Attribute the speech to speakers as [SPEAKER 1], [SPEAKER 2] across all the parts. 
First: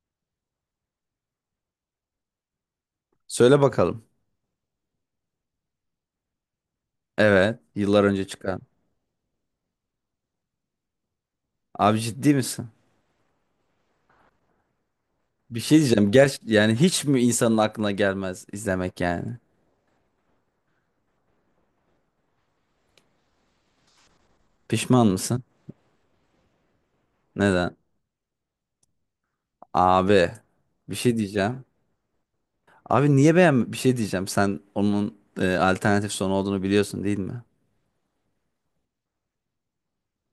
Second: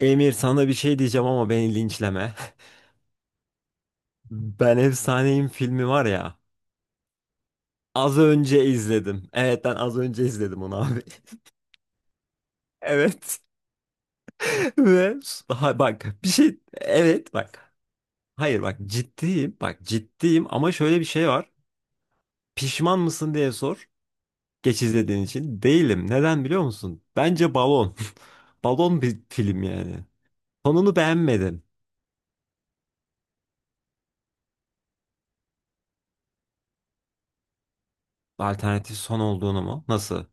[SPEAKER 1] Emir sana bir şey diyeceğim ama beni linçleme.
[SPEAKER 2] Söyle bakalım.
[SPEAKER 1] Ben Efsaneyim filmi var ya.
[SPEAKER 2] Evet, yıllar
[SPEAKER 1] Az
[SPEAKER 2] önce çıkan.
[SPEAKER 1] önce izledim. Evet, ben az önce izledim onu abi.
[SPEAKER 2] Abi ciddi misin?
[SPEAKER 1] Evet. Ve
[SPEAKER 2] Bir
[SPEAKER 1] daha
[SPEAKER 2] şey
[SPEAKER 1] bak
[SPEAKER 2] diyeceğim.
[SPEAKER 1] bir
[SPEAKER 2] Ger
[SPEAKER 1] şey,
[SPEAKER 2] yani hiç mi
[SPEAKER 1] evet
[SPEAKER 2] insanın
[SPEAKER 1] bak.
[SPEAKER 2] aklına gelmez
[SPEAKER 1] Hayır, bak
[SPEAKER 2] izlemek yani?
[SPEAKER 1] ciddiyim. Bak ciddiyim ama şöyle bir şey var. Pişman mısın diye sor. Geç
[SPEAKER 2] Pişman
[SPEAKER 1] izlediğin
[SPEAKER 2] mısın?
[SPEAKER 1] için. Değilim. Neden biliyor musun? Bence
[SPEAKER 2] Neden?
[SPEAKER 1] balon. Balon bir film yani.
[SPEAKER 2] Abi bir
[SPEAKER 1] Sonunu
[SPEAKER 2] şey
[SPEAKER 1] beğenmedim.
[SPEAKER 2] diyeceğim. Abi niye beğen bir şey diyeceğim. Sen onun alternatif sonu olduğunu biliyorsun değil mi?
[SPEAKER 1] Alternatif son olduğunu mu? Nasıl?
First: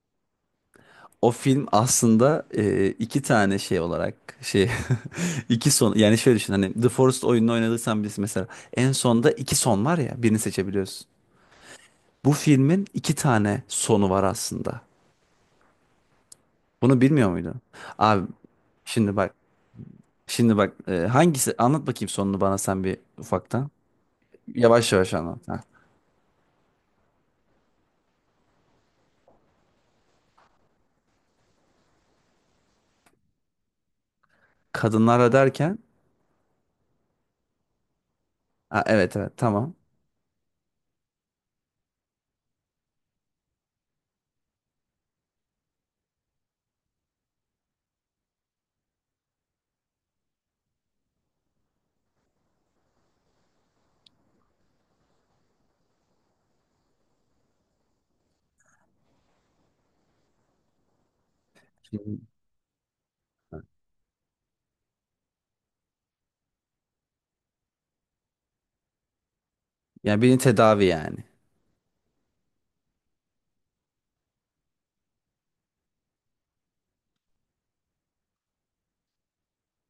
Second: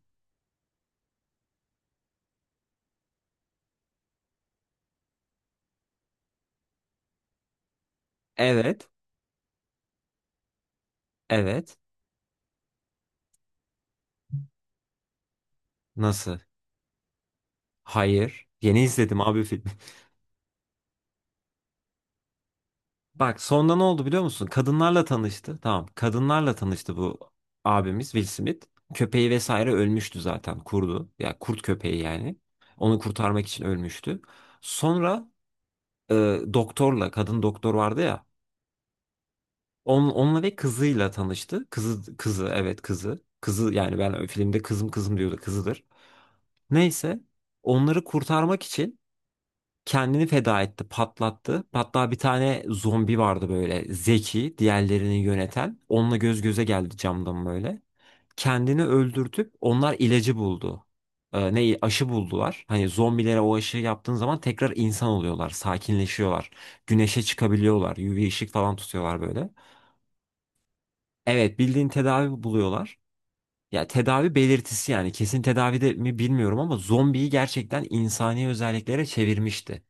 [SPEAKER 2] O film aslında iki tane şey olarak şey iki son. Yani şöyle düşün, hani The Forest oyununu oynadıysan bilirsin mesela,
[SPEAKER 1] Evet.
[SPEAKER 2] en sonda iki son var ya, birini seçebiliyorsun.
[SPEAKER 1] Evet.
[SPEAKER 2] Bu filmin iki tane sonu var aslında.
[SPEAKER 1] Nasıl?
[SPEAKER 2] Bunu bilmiyor muydu? Abi
[SPEAKER 1] Hayır. Yeni
[SPEAKER 2] şimdi
[SPEAKER 1] izledim
[SPEAKER 2] bak.
[SPEAKER 1] abi filmi.
[SPEAKER 2] Şimdi bak, hangisi, anlat bakayım sonunu bana sen bir
[SPEAKER 1] Bak
[SPEAKER 2] ufaktan.
[SPEAKER 1] sonunda ne oldu biliyor musun?
[SPEAKER 2] Yavaş
[SPEAKER 1] Kadınlarla
[SPEAKER 2] yavaş anlat.
[SPEAKER 1] tanıştı.
[SPEAKER 2] Ha.
[SPEAKER 1] Tamam. Kadınlarla tanıştı bu abimiz Will Smith. Köpeği vesaire ölmüştü zaten. Kurdu. Ya kurt köpeği yani. Onu kurtarmak için ölmüştü. Sonra
[SPEAKER 2] Kadınlara derken
[SPEAKER 1] e, doktorla kadın doktor vardı ya.
[SPEAKER 2] ha, evet evet, tamam.
[SPEAKER 1] Onunla ve kızıyla tanıştı. Kızı, evet kızı. Kızı yani ben filmde kızım kızım diyordu, kızıdır. Neyse, onları kurtarmak için kendini feda etti, patlattı. Hatta bir tane zombi vardı böyle zeki, diğerlerini yöneten. Onunla göz göze geldi camdan böyle. Kendini öldürtüp onlar ilacı buldu. Ne
[SPEAKER 2] Şimdi,
[SPEAKER 1] aşı buldular. Hani zombilere o aşıyı yaptığın zaman tekrar insan oluyorlar, sakinleşiyorlar. Güneşe çıkabiliyorlar, UV ışık falan tutuyorlar böyle.
[SPEAKER 2] yani birini tedavi yani.
[SPEAKER 1] Evet, bildiğin tedavi buluyorlar. Ya tedavi belirtisi yani, kesin tedavi de mi bilmiyorum, ama zombiyi gerçekten insani özelliklere çevirmişti.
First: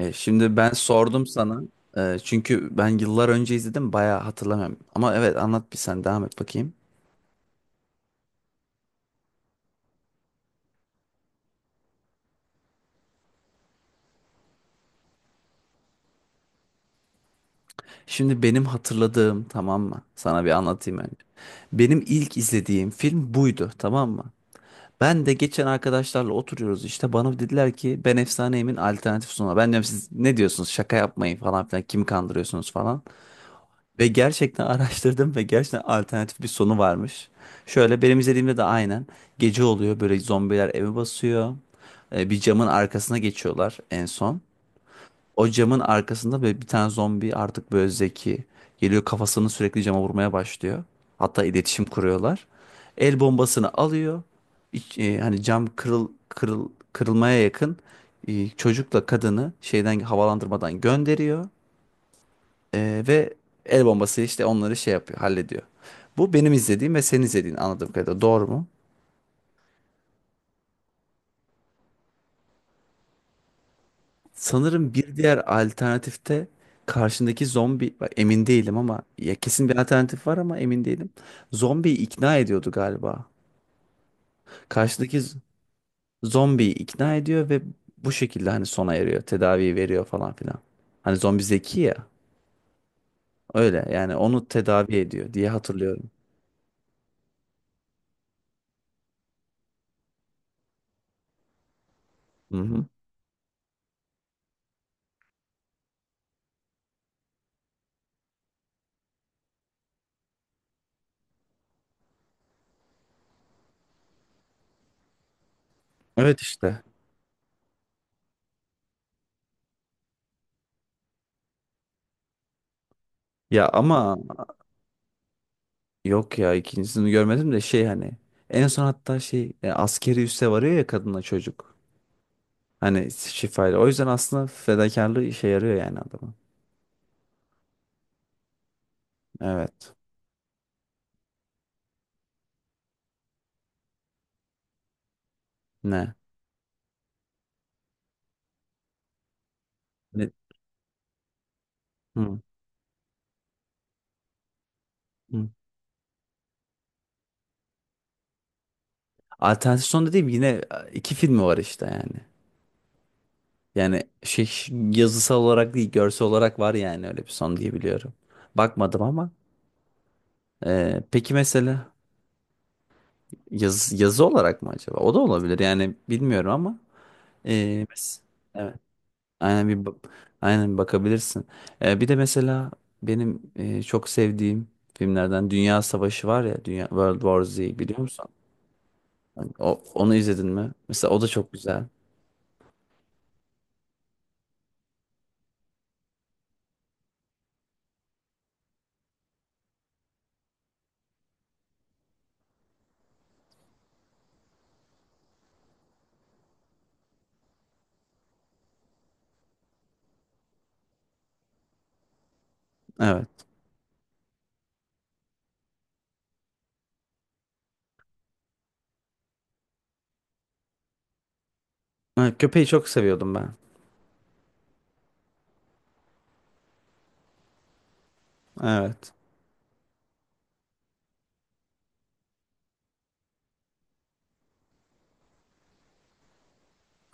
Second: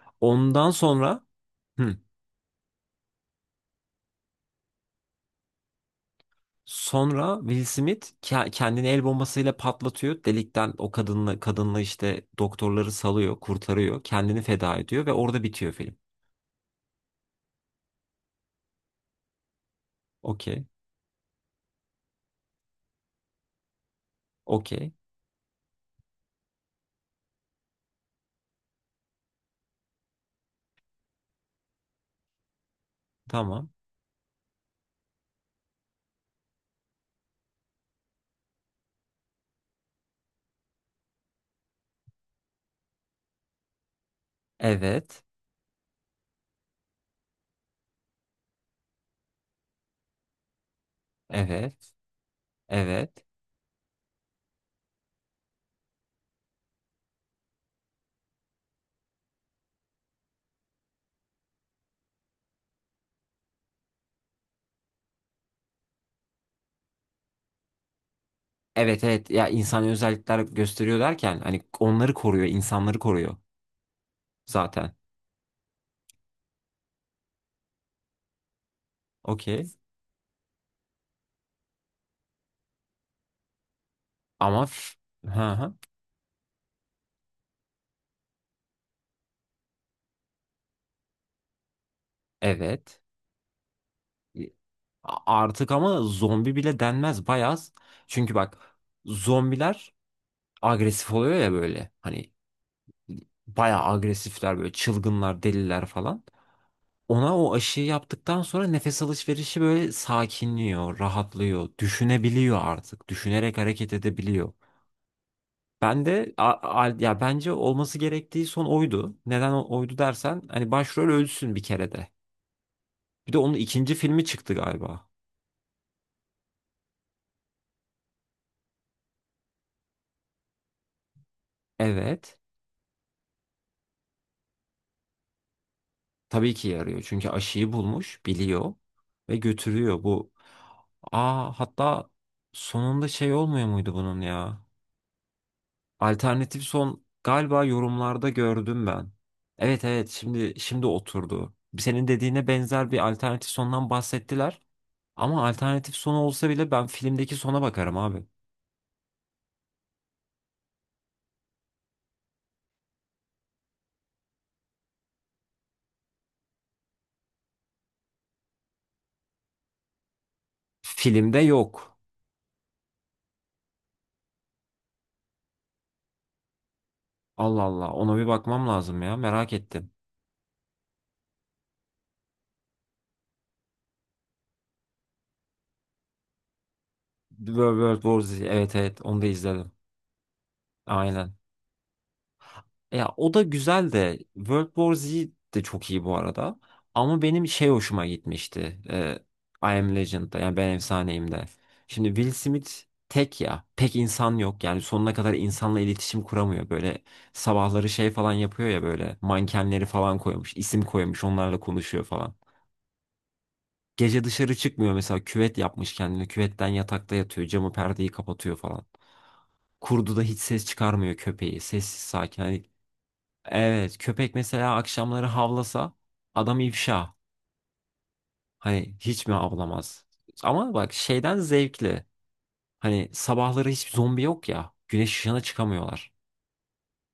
[SPEAKER 2] Şimdi
[SPEAKER 1] Ondan
[SPEAKER 2] ben
[SPEAKER 1] sonra
[SPEAKER 2] sordum sana.
[SPEAKER 1] hı.
[SPEAKER 2] Çünkü ben yıllar önce izledim, bayağı hatırlamıyorum. Ama evet, anlat bir, sen devam et bakayım.
[SPEAKER 1] Sonra Will Smith kendini el bombasıyla patlatıyor. Delikten o kadınla işte doktorları salıyor, kurtarıyor, kendini feda ediyor ve orada bitiyor film.
[SPEAKER 2] Şimdi benim hatırladığım, tamam mı? Sana bir
[SPEAKER 1] Okey.
[SPEAKER 2] anlatayım önce. Benim ilk izlediğim film buydu, tamam mı?
[SPEAKER 1] Okey.
[SPEAKER 2] Ben de geçen arkadaşlarla oturuyoruz işte, bana dediler ki ben Efsaneyim'in alternatif sunumu. Ben diyorum siz ne diyorsunuz, şaka yapmayın falan filan, kimi kandırıyorsunuz falan.
[SPEAKER 1] Tamam.
[SPEAKER 2] Ve gerçekten araştırdım ve gerçekten alternatif bir sonu varmış. Şöyle, benim izlediğimde de aynen gece oluyor, böyle zombiler evi basıyor. Bir camın arkasına geçiyorlar en son.
[SPEAKER 1] Evet.
[SPEAKER 2] O camın arkasında böyle bir tane zombi, artık böyle zeki, geliyor, kafasını sürekli cama vurmaya başlıyor. Hatta iletişim
[SPEAKER 1] Evet.
[SPEAKER 2] kuruyorlar. El
[SPEAKER 1] Evet.
[SPEAKER 2] bombasını alıyor. Hani cam kırılmaya yakın, çocukla kadını şeyden, havalandırmadan gönderiyor. Ve el bombası işte onları şey yapıyor, hallediyor. Bu benim izlediğim ve senin izlediğin, anladığım kadarıyla doğru mu?
[SPEAKER 1] Evet, evet, ya insan özellikler gösteriyor derken hani onları koruyor, insanları koruyor
[SPEAKER 2] Sanırım
[SPEAKER 1] zaten.
[SPEAKER 2] bir diğer alternatifte karşındaki zombi, bak emin değilim ama, ya
[SPEAKER 1] Okey.
[SPEAKER 2] kesin bir alternatif var ama emin değilim. Zombiyi ikna ediyordu galiba.
[SPEAKER 1] Ama
[SPEAKER 2] Karşıdaki
[SPEAKER 1] hı
[SPEAKER 2] z-
[SPEAKER 1] hı.
[SPEAKER 2] Zombiyi ikna ediyor ve bu şekilde hani sona eriyor, tedavi veriyor falan filan. Hani zombi zeki ya.
[SPEAKER 1] Evet.
[SPEAKER 2] Öyle yani, onu
[SPEAKER 1] E,
[SPEAKER 2] tedavi
[SPEAKER 1] A-
[SPEAKER 2] ediyor diye
[SPEAKER 1] Artık ama
[SPEAKER 2] hatırlıyorum.
[SPEAKER 1] zombi bile denmez bayağı. Çünkü bak zombiler agresif oluyor ya böyle, hani
[SPEAKER 2] Hı hı.
[SPEAKER 1] bayağı agresifler böyle, çılgınlar, deliler falan. Ona o aşıyı yaptıktan sonra nefes alışverişi böyle sakinliyor, rahatlıyor, düşünebiliyor artık. Düşünerek hareket edebiliyor. Ben de
[SPEAKER 2] Evet işte.
[SPEAKER 1] ya bence olması gerektiği son oydu. Neden oydu dersen, hani başrol ölsün bir kere de. Bir de onun
[SPEAKER 2] Ya
[SPEAKER 1] ikinci
[SPEAKER 2] ama
[SPEAKER 1] filmi çıktı galiba.
[SPEAKER 2] yok ya, ikincisini görmedim de, şey, hani en son, hatta şey, askeri üsse varıyor ya, kadınla çocuk.
[SPEAKER 1] Evet.
[SPEAKER 2] Hani şifayla. O yüzden aslında fedakarlığı işe yarıyor yani adamın.
[SPEAKER 1] Tabii ki yarıyor. Çünkü aşıyı bulmuş, biliyor ve
[SPEAKER 2] Evet.
[SPEAKER 1] götürüyor bu. Aa hatta sonunda şey olmuyor muydu bunun ya?
[SPEAKER 2] Ne?
[SPEAKER 1] Alternatif son galiba yorumlarda gördüm ben. Evet evet,
[SPEAKER 2] Ne?
[SPEAKER 1] şimdi oturdu. Senin
[SPEAKER 2] Hı.
[SPEAKER 1] dediğine benzer bir alternatif sondan bahsettiler. Ama
[SPEAKER 2] Hı.
[SPEAKER 1] alternatif sonu olsa bile ben filmdeki sona bakarım abi.
[SPEAKER 2] Alternatif son dediğim yine iki filmi var işte yani. Yani şey, yazısal olarak değil, görsel olarak var yani, öyle bir son diye biliyorum. Bakmadım ama. Peki
[SPEAKER 1] Filmde
[SPEAKER 2] mesela
[SPEAKER 1] yok.
[SPEAKER 2] yazı olarak mı acaba? O da olabilir yani, bilmiyorum ama. E,
[SPEAKER 1] Allah Allah, ona
[SPEAKER 2] mes-
[SPEAKER 1] bir bakmam
[SPEAKER 2] evet.
[SPEAKER 1] lazım ya, merak
[SPEAKER 2] Aynen bir
[SPEAKER 1] ettim.
[SPEAKER 2] bak- aynen bir bakabilirsin. Bir de mesela benim çok sevdiğim filmlerden Dünya Savaşı var ya, Dünya World War Z, biliyor
[SPEAKER 1] World War
[SPEAKER 2] musun?
[SPEAKER 1] Z, evet evet, onu da
[SPEAKER 2] Hani
[SPEAKER 1] izledim.
[SPEAKER 2] Onu izledin mi? Mesela o da
[SPEAKER 1] Aynen.
[SPEAKER 2] çok güzel.
[SPEAKER 1] Ya o da güzel de World War Z de çok iyi bu arada. Ama benim şey hoşuma gitmişti. E, I Am Legend'da yani ben efsaneyim de. Şimdi Will Smith tek ya. Pek insan yok. Yani sonuna kadar insanla iletişim kuramıyor. Böyle sabahları şey falan yapıyor ya, böyle mankenleri falan koymuş, isim koymuş, onlarla konuşuyor falan.
[SPEAKER 2] Evet.
[SPEAKER 1] Gece dışarı çıkmıyor mesela, küvet yapmış kendine. Küvetten yatakta yatıyor. Camı, perdeyi kapatıyor falan. Kurdu da hiç ses çıkarmıyor, köpeği. Sessiz
[SPEAKER 2] Ha,
[SPEAKER 1] sakin. Hani
[SPEAKER 2] köpeği çok seviyordum ben.
[SPEAKER 1] evet, köpek mesela akşamları havlasa adam ifşa. Hani
[SPEAKER 2] Evet.
[SPEAKER 1] hiç mi havlamaz? Ama bak şeyden zevkli. Hani sabahları hiç zombi yok ya. Güneş ışığına çıkamıyorlar.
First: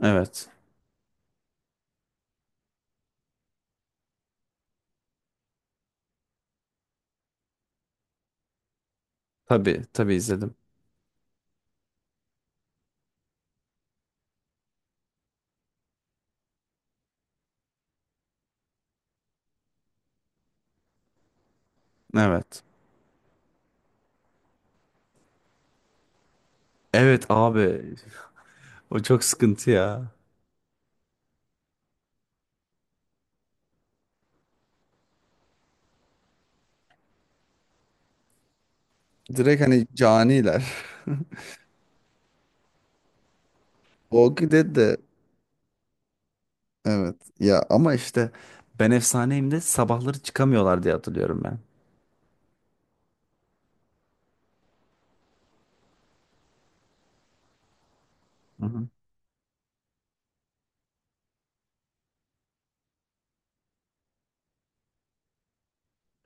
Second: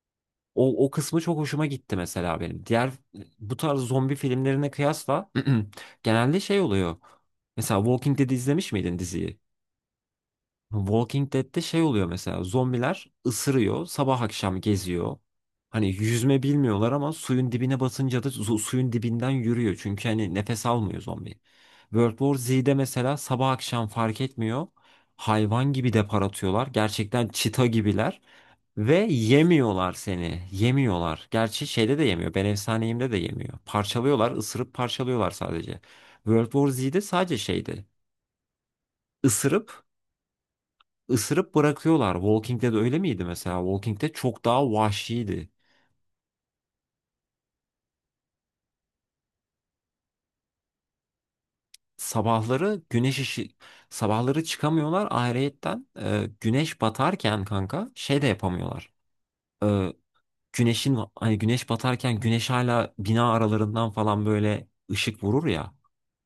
[SPEAKER 2] Evet.
[SPEAKER 1] O kısmı çok hoşuma gitti mesela benim. Diğer bu tarz zombi filmlerine kıyasla genelde şey oluyor. Mesela Walking Dead izlemiş miydin diziyi?
[SPEAKER 2] Tabii, tabii izledim.
[SPEAKER 1] Walking Dead'de şey oluyor mesela, zombiler ısırıyor, sabah akşam geziyor. Hani yüzme bilmiyorlar ama suyun dibine basınca da suyun dibinden yürüyor. Çünkü hani nefes almıyor zombi. World War
[SPEAKER 2] Evet.
[SPEAKER 1] Z'de mesela sabah akşam fark etmiyor. Hayvan gibi depar atıyorlar.
[SPEAKER 2] Evet
[SPEAKER 1] Gerçekten çita
[SPEAKER 2] abi.
[SPEAKER 1] gibiler. Ve
[SPEAKER 2] O çok sıkıntı
[SPEAKER 1] yemiyorlar
[SPEAKER 2] ya.
[SPEAKER 1] seni. Yemiyorlar. Gerçi şeyde de yemiyor, ben efsaneyimde de yemiyor. Parçalıyorlar, ısırıp parçalıyorlar sadece. World War Z'de sadece şeydi.
[SPEAKER 2] Direkt
[SPEAKER 1] Isırıp
[SPEAKER 2] hani caniler.
[SPEAKER 1] ısırıp bırakıyorlar. Walking Dead öyle miydi mesela? Walking Dead çok
[SPEAKER 2] Walking
[SPEAKER 1] daha
[SPEAKER 2] Dead de
[SPEAKER 1] vahşiydi.
[SPEAKER 2] evet ya, ama işte ben efsaneyim de sabahları çıkamıyorlar diye hatırlıyorum
[SPEAKER 1] Sabahları güneş ışı Sabahları çıkamıyorlar, ayrıyetten güneş batarken kanka şey de
[SPEAKER 2] ben.
[SPEAKER 1] yapamıyorlar. E, güneşin hani güneş batarken güneş hala bina aralarından falan böyle ışık vurur ya.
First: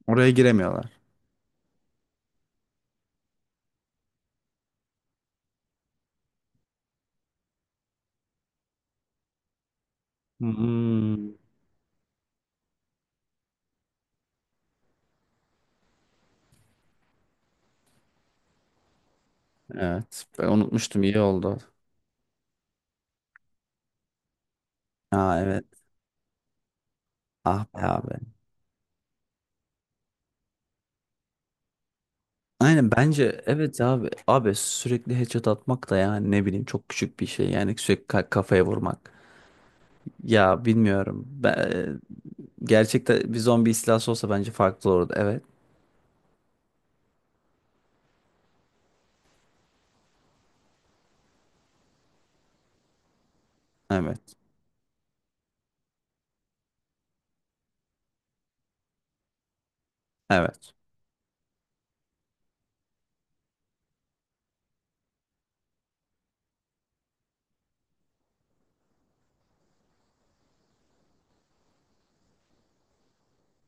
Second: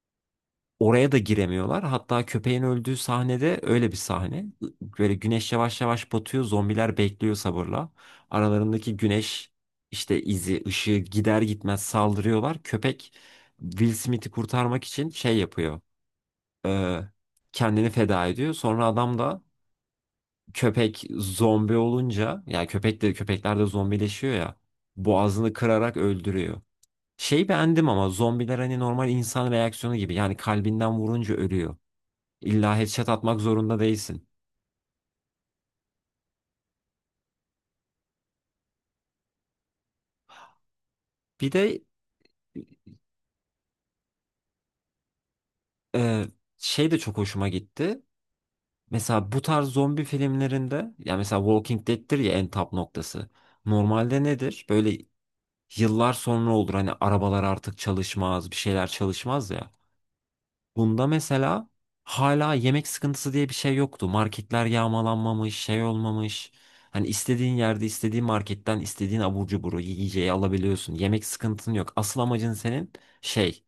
[SPEAKER 2] Oraya giremiyorlar.
[SPEAKER 1] Oraya da giremiyorlar. Hatta köpeğin öldüğü sahnede öyle bir sahne. Böyle güneş yavaş yavaş batıyor. Zombiler bekliyor sabırla. Aralarındaki güneş işte ışığı
[SPEAKER 2] Hmm.
[SPEAKER 1] gider gitmez saldırıyorlar. Köpek Will Smith'i kurtarmak için şey yapıyor. e, Kendini feda ediyor. Sonra adam da
[SPEAKER 2] Evet. Ben unutmuştum,
[SPEAKER 1] köpek
[SPEAKER 2] İyi oldu.
[SPEAKER 1] zombi olunca, yani köpek de, köpekler de zombileşiyor ya,
[SPEAKER 2] Aa
[SPEAKER 1] boğazını
[SPEAKER 2] evet.
[SPEAKER 1] kırarak öldürüyor. Şey
[SPEAKER 2] Ah be
[SPEAKER 1] beğendim ama,
[SPEAKER 2] abi.
[SPEAKER 1] zombiler hani normal insan reaksiyonu gibi. Yani kalbinden vurunca ölüyor. İlla
[SPEAKER 2] Aynen,
[SPEAKER 1] headshot atmak
[SPEAKER 2] bence
[SPEAKER 1] zorunda
[SPEAKER 2] evet abi.
[SPEAKER 1] değilsin.
[SPEAKER 2] Abi sürekli headshot atmak da yani, ne bileyim, çok küçük bir şey. Yani sürekli kafaya vurmak. Ya bilmiyorum.
[SPEAKER 1] Bir de
[SPEAKER 2] Ben, gerçekten bir zombi istilası olsa bence farklı olurdu. Evet.
[SPEAKER 1] e, şey de çok hoşuma gitti. Mesela bu tarz zombi filmlerinde ya, mesela Walking Dead'tir ya en tap noktası.
[SPEAKER 2] Evet.
[SPEAKER 1] Normalde nedir? Böyle yıllar sonra olur, hani arabalar artık çalışmaz, bir şeyler çalışmaz ya.
[SPEAKER 2] Evet.
[SPEAKER 1] Bunda mesela hala yemek sıkıntısı diye bir şey yoktu. Marketler yağmalanmamış, şey olmamış. Hani istediğin yerde, istediğin marketten istediğin abur cuburu, yiyeceği alabiliyorsun. Yemek sıkıntın yok. Asıl amacın senin şey,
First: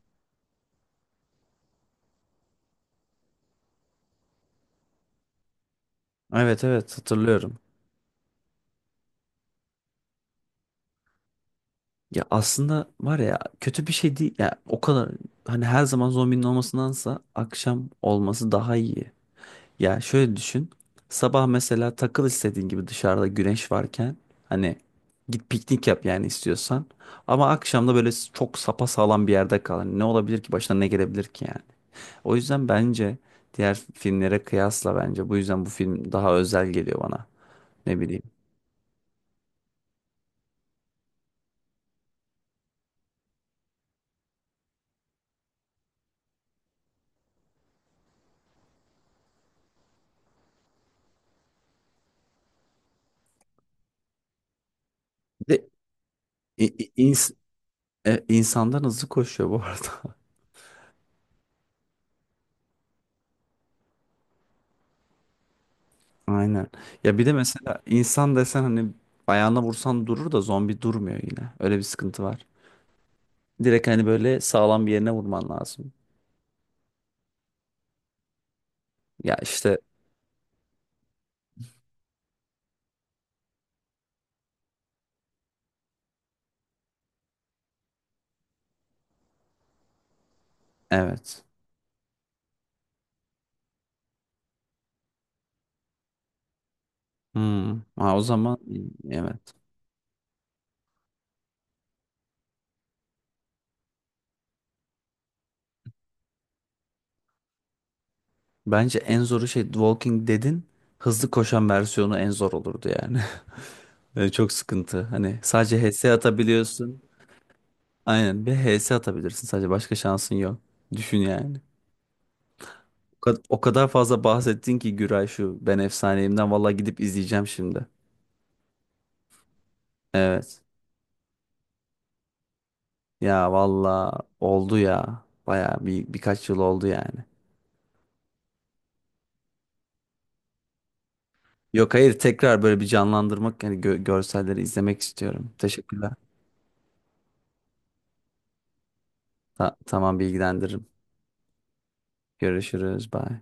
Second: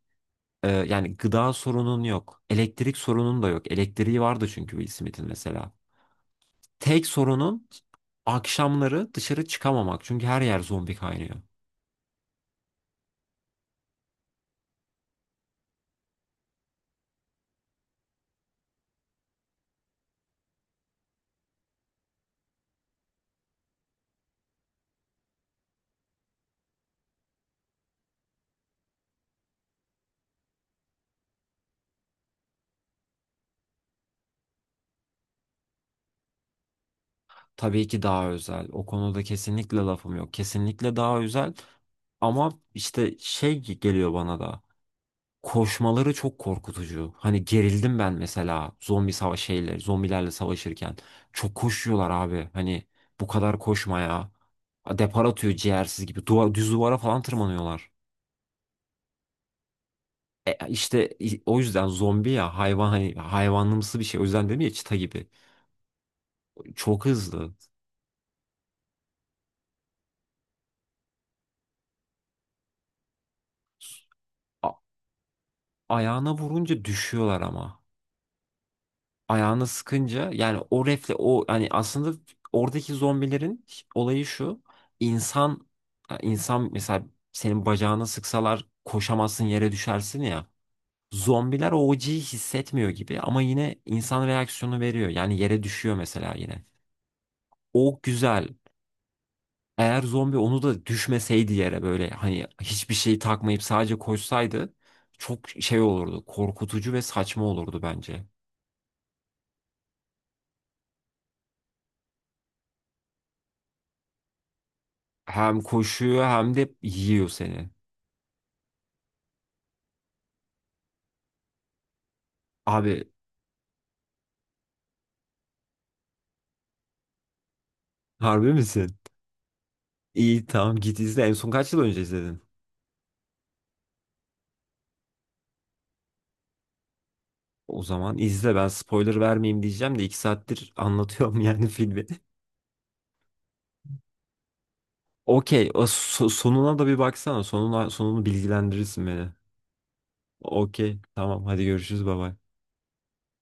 [SPEAKER 1] Yani gıda sorunun yok. Elektrik sorunun da yok. Elektriği vardı çünkü Will Smith'in mesela.
[SPEAKER 2] Evet evet,
[SPEAKER 1] Tek
[SPEAKER 2] hatırlıyorum.
[SPEAKER 1] sorunun akşamları dışarı çıkamamak. Çünkü her yer zombi kaynıyor.
[SPEAKER 2] Ya aslında, var ya, kötü bir şey değil. Ya o kadar, hani her zaman zombinin olmasındansa akşam olması daha iyi. Ya şöyle düşün. Sabah mesela takıl istediğin gibi, dışarıda güneş varken, hani git piknik yap yani, istiyorsan. Ama akşam da böyle çok sapasağlam bir yerde kal. Hani ne olabilir ki, başına ne gelebilir ki yani. O yüzden bence diğer filmlere kıyasla, bence bu yüzden bu film daha özel geliyor bana.
[SPEAKER 1] Tabii
[SPEAKER 2] Ne
[SPEAKER 1] ki
[SPEAKER 2] bileyim.
[SPEAKER 1] daha özel. O konuda kesinlikle lafım yok. Kesinlikle daha özel. Ama işte şey geliyor bana da. Koşmaları çok korkutucu. Hani gerildim ben mesela, zombilerle savaşırken. Çok koşuyorlar abi. Hani bu kadar koşma ya. Depar
[SPEAKER 2] Bir
[SPEAKER 1] atıyor
[SPEAKER 2] de
[SPEAKER 1] ciğersiz gibi.
[SPEAKER 2] i-
[SPEAKER 1] Düz
[SPEAKER 2] i-
[SPEAKER 1] duvara falan
[SPEAKER 2] ins
[SPEAKER 1] tırmanıyorlar.
[SPEAKER 2] insandan hızlı koşuyor bu arada.
[SPEAKER 1] O yüzden zombi ya, hayvan, hani hayvanlımsı bir şey. O yüzden dedim ya, çita gibi.
[SPEAKER 2] Aynen.
[SPEAKER 1] Çok
[SPEAKER 2] Ya bir de
[SPEAKER 1] hızlı.
[SPEAKER 2] mesela insan desen, hani ayağına vursan durur da, zombi durmuyor yine. Öyle bir sıkıntı var. Direkt hani böyle
[SPEAKER 1] A-
[SPEAKER 2] sağlam bir yerine vurman lazım.
[SPEAKER 1] Ayağına vurunca düşüyorlar ama.
[SPEAKER 2] Ya
[SPEAKER 1] Ayağını
[SPEAKER 2] işte
[SPEAKER 1] sıkınca yani o refle, o yani aslında oradaki zombilerin olayı şu: insan, ya insan mesela, senin bacağına sıksalar koşamazsın, yere düşersin ya,
[SPEAKER 2] evet.
[SPEAKER 1] zombiler o acıyı hissetmiyor gibi ama yine insan reaksiyonu veriyor, yani yere düşüyor mesela yine.
[SPEAKER 2] Hmm.
[SPEAKER 1] O
[SPEAKER 2] Ha, o
[SPEAKER 1] güzel.
[SPEAKER 2] zaman evet.
[SPEAKER 1] Eğer zombi onu da düşmeseydi yere, böyle hani hiçbir şey takmayıp sadece koşsaydı, çok şey olurdu, korkutucu ve saçma olurdu bence.
[SPEAKER 2] Bence en zoru şey, Walking Dead'in hızlı koşan versiyonu en zor olurdu yani. Yani çok sıkıntı. Hani
[SPEAKER 1] Hem
[SPEAKER 2] sadece HS
[SPEAKER 1] koşuyor hem de
[SPEAKER 2] atabiliyorsun.
[SPEAKER 1] yiyor seni.
[SPEAKER 2] Aynen bir HS atabilirsin, sadece başka şansın yok. Düşün yani.
[SPEAKER 1] Abi,
[SPEAKER 2] O kadar fazla bahsettin ki Güray şu Ben Efsaneyim'den, valla gidip izleyeceğim şimdi.
[SPEAKER 1] harbi misin? İyi
[SPEAKER 2] Evet.
[SPEAKER 1] tamam, git izle. En son kaç yıl önce izledin?
[SPEAKER 2] Ya valla oldu ya. Baya bir, birkaç yıl oldu yani.
[SPEAKER 1] O zaman izle, ben spoiler vermeyeyim diyeceğim de iki saattir anlatıyorum yani
[SPEAKER 2] Yok,
[SPEAKER 1] filmi.
[SPEAKER 2] hayır, tekrar böyle bir canlandırmak yani, görselleri izlemek istiyorum.
[SPEAKER 1] Okey, o
[SPEAKER 2] Teşekkürler.
[SPEAKER 1] sonuna da bir baksana. Sonuna, sonunu bilgilendirirsin beni.
[SPEAKER 2] Tamam, bilgilendiririm.
[SPEAKER 1] Okey tamam, hadi görüşürüz baba.
[SPEAKER 2] Görüşürüz. Bye.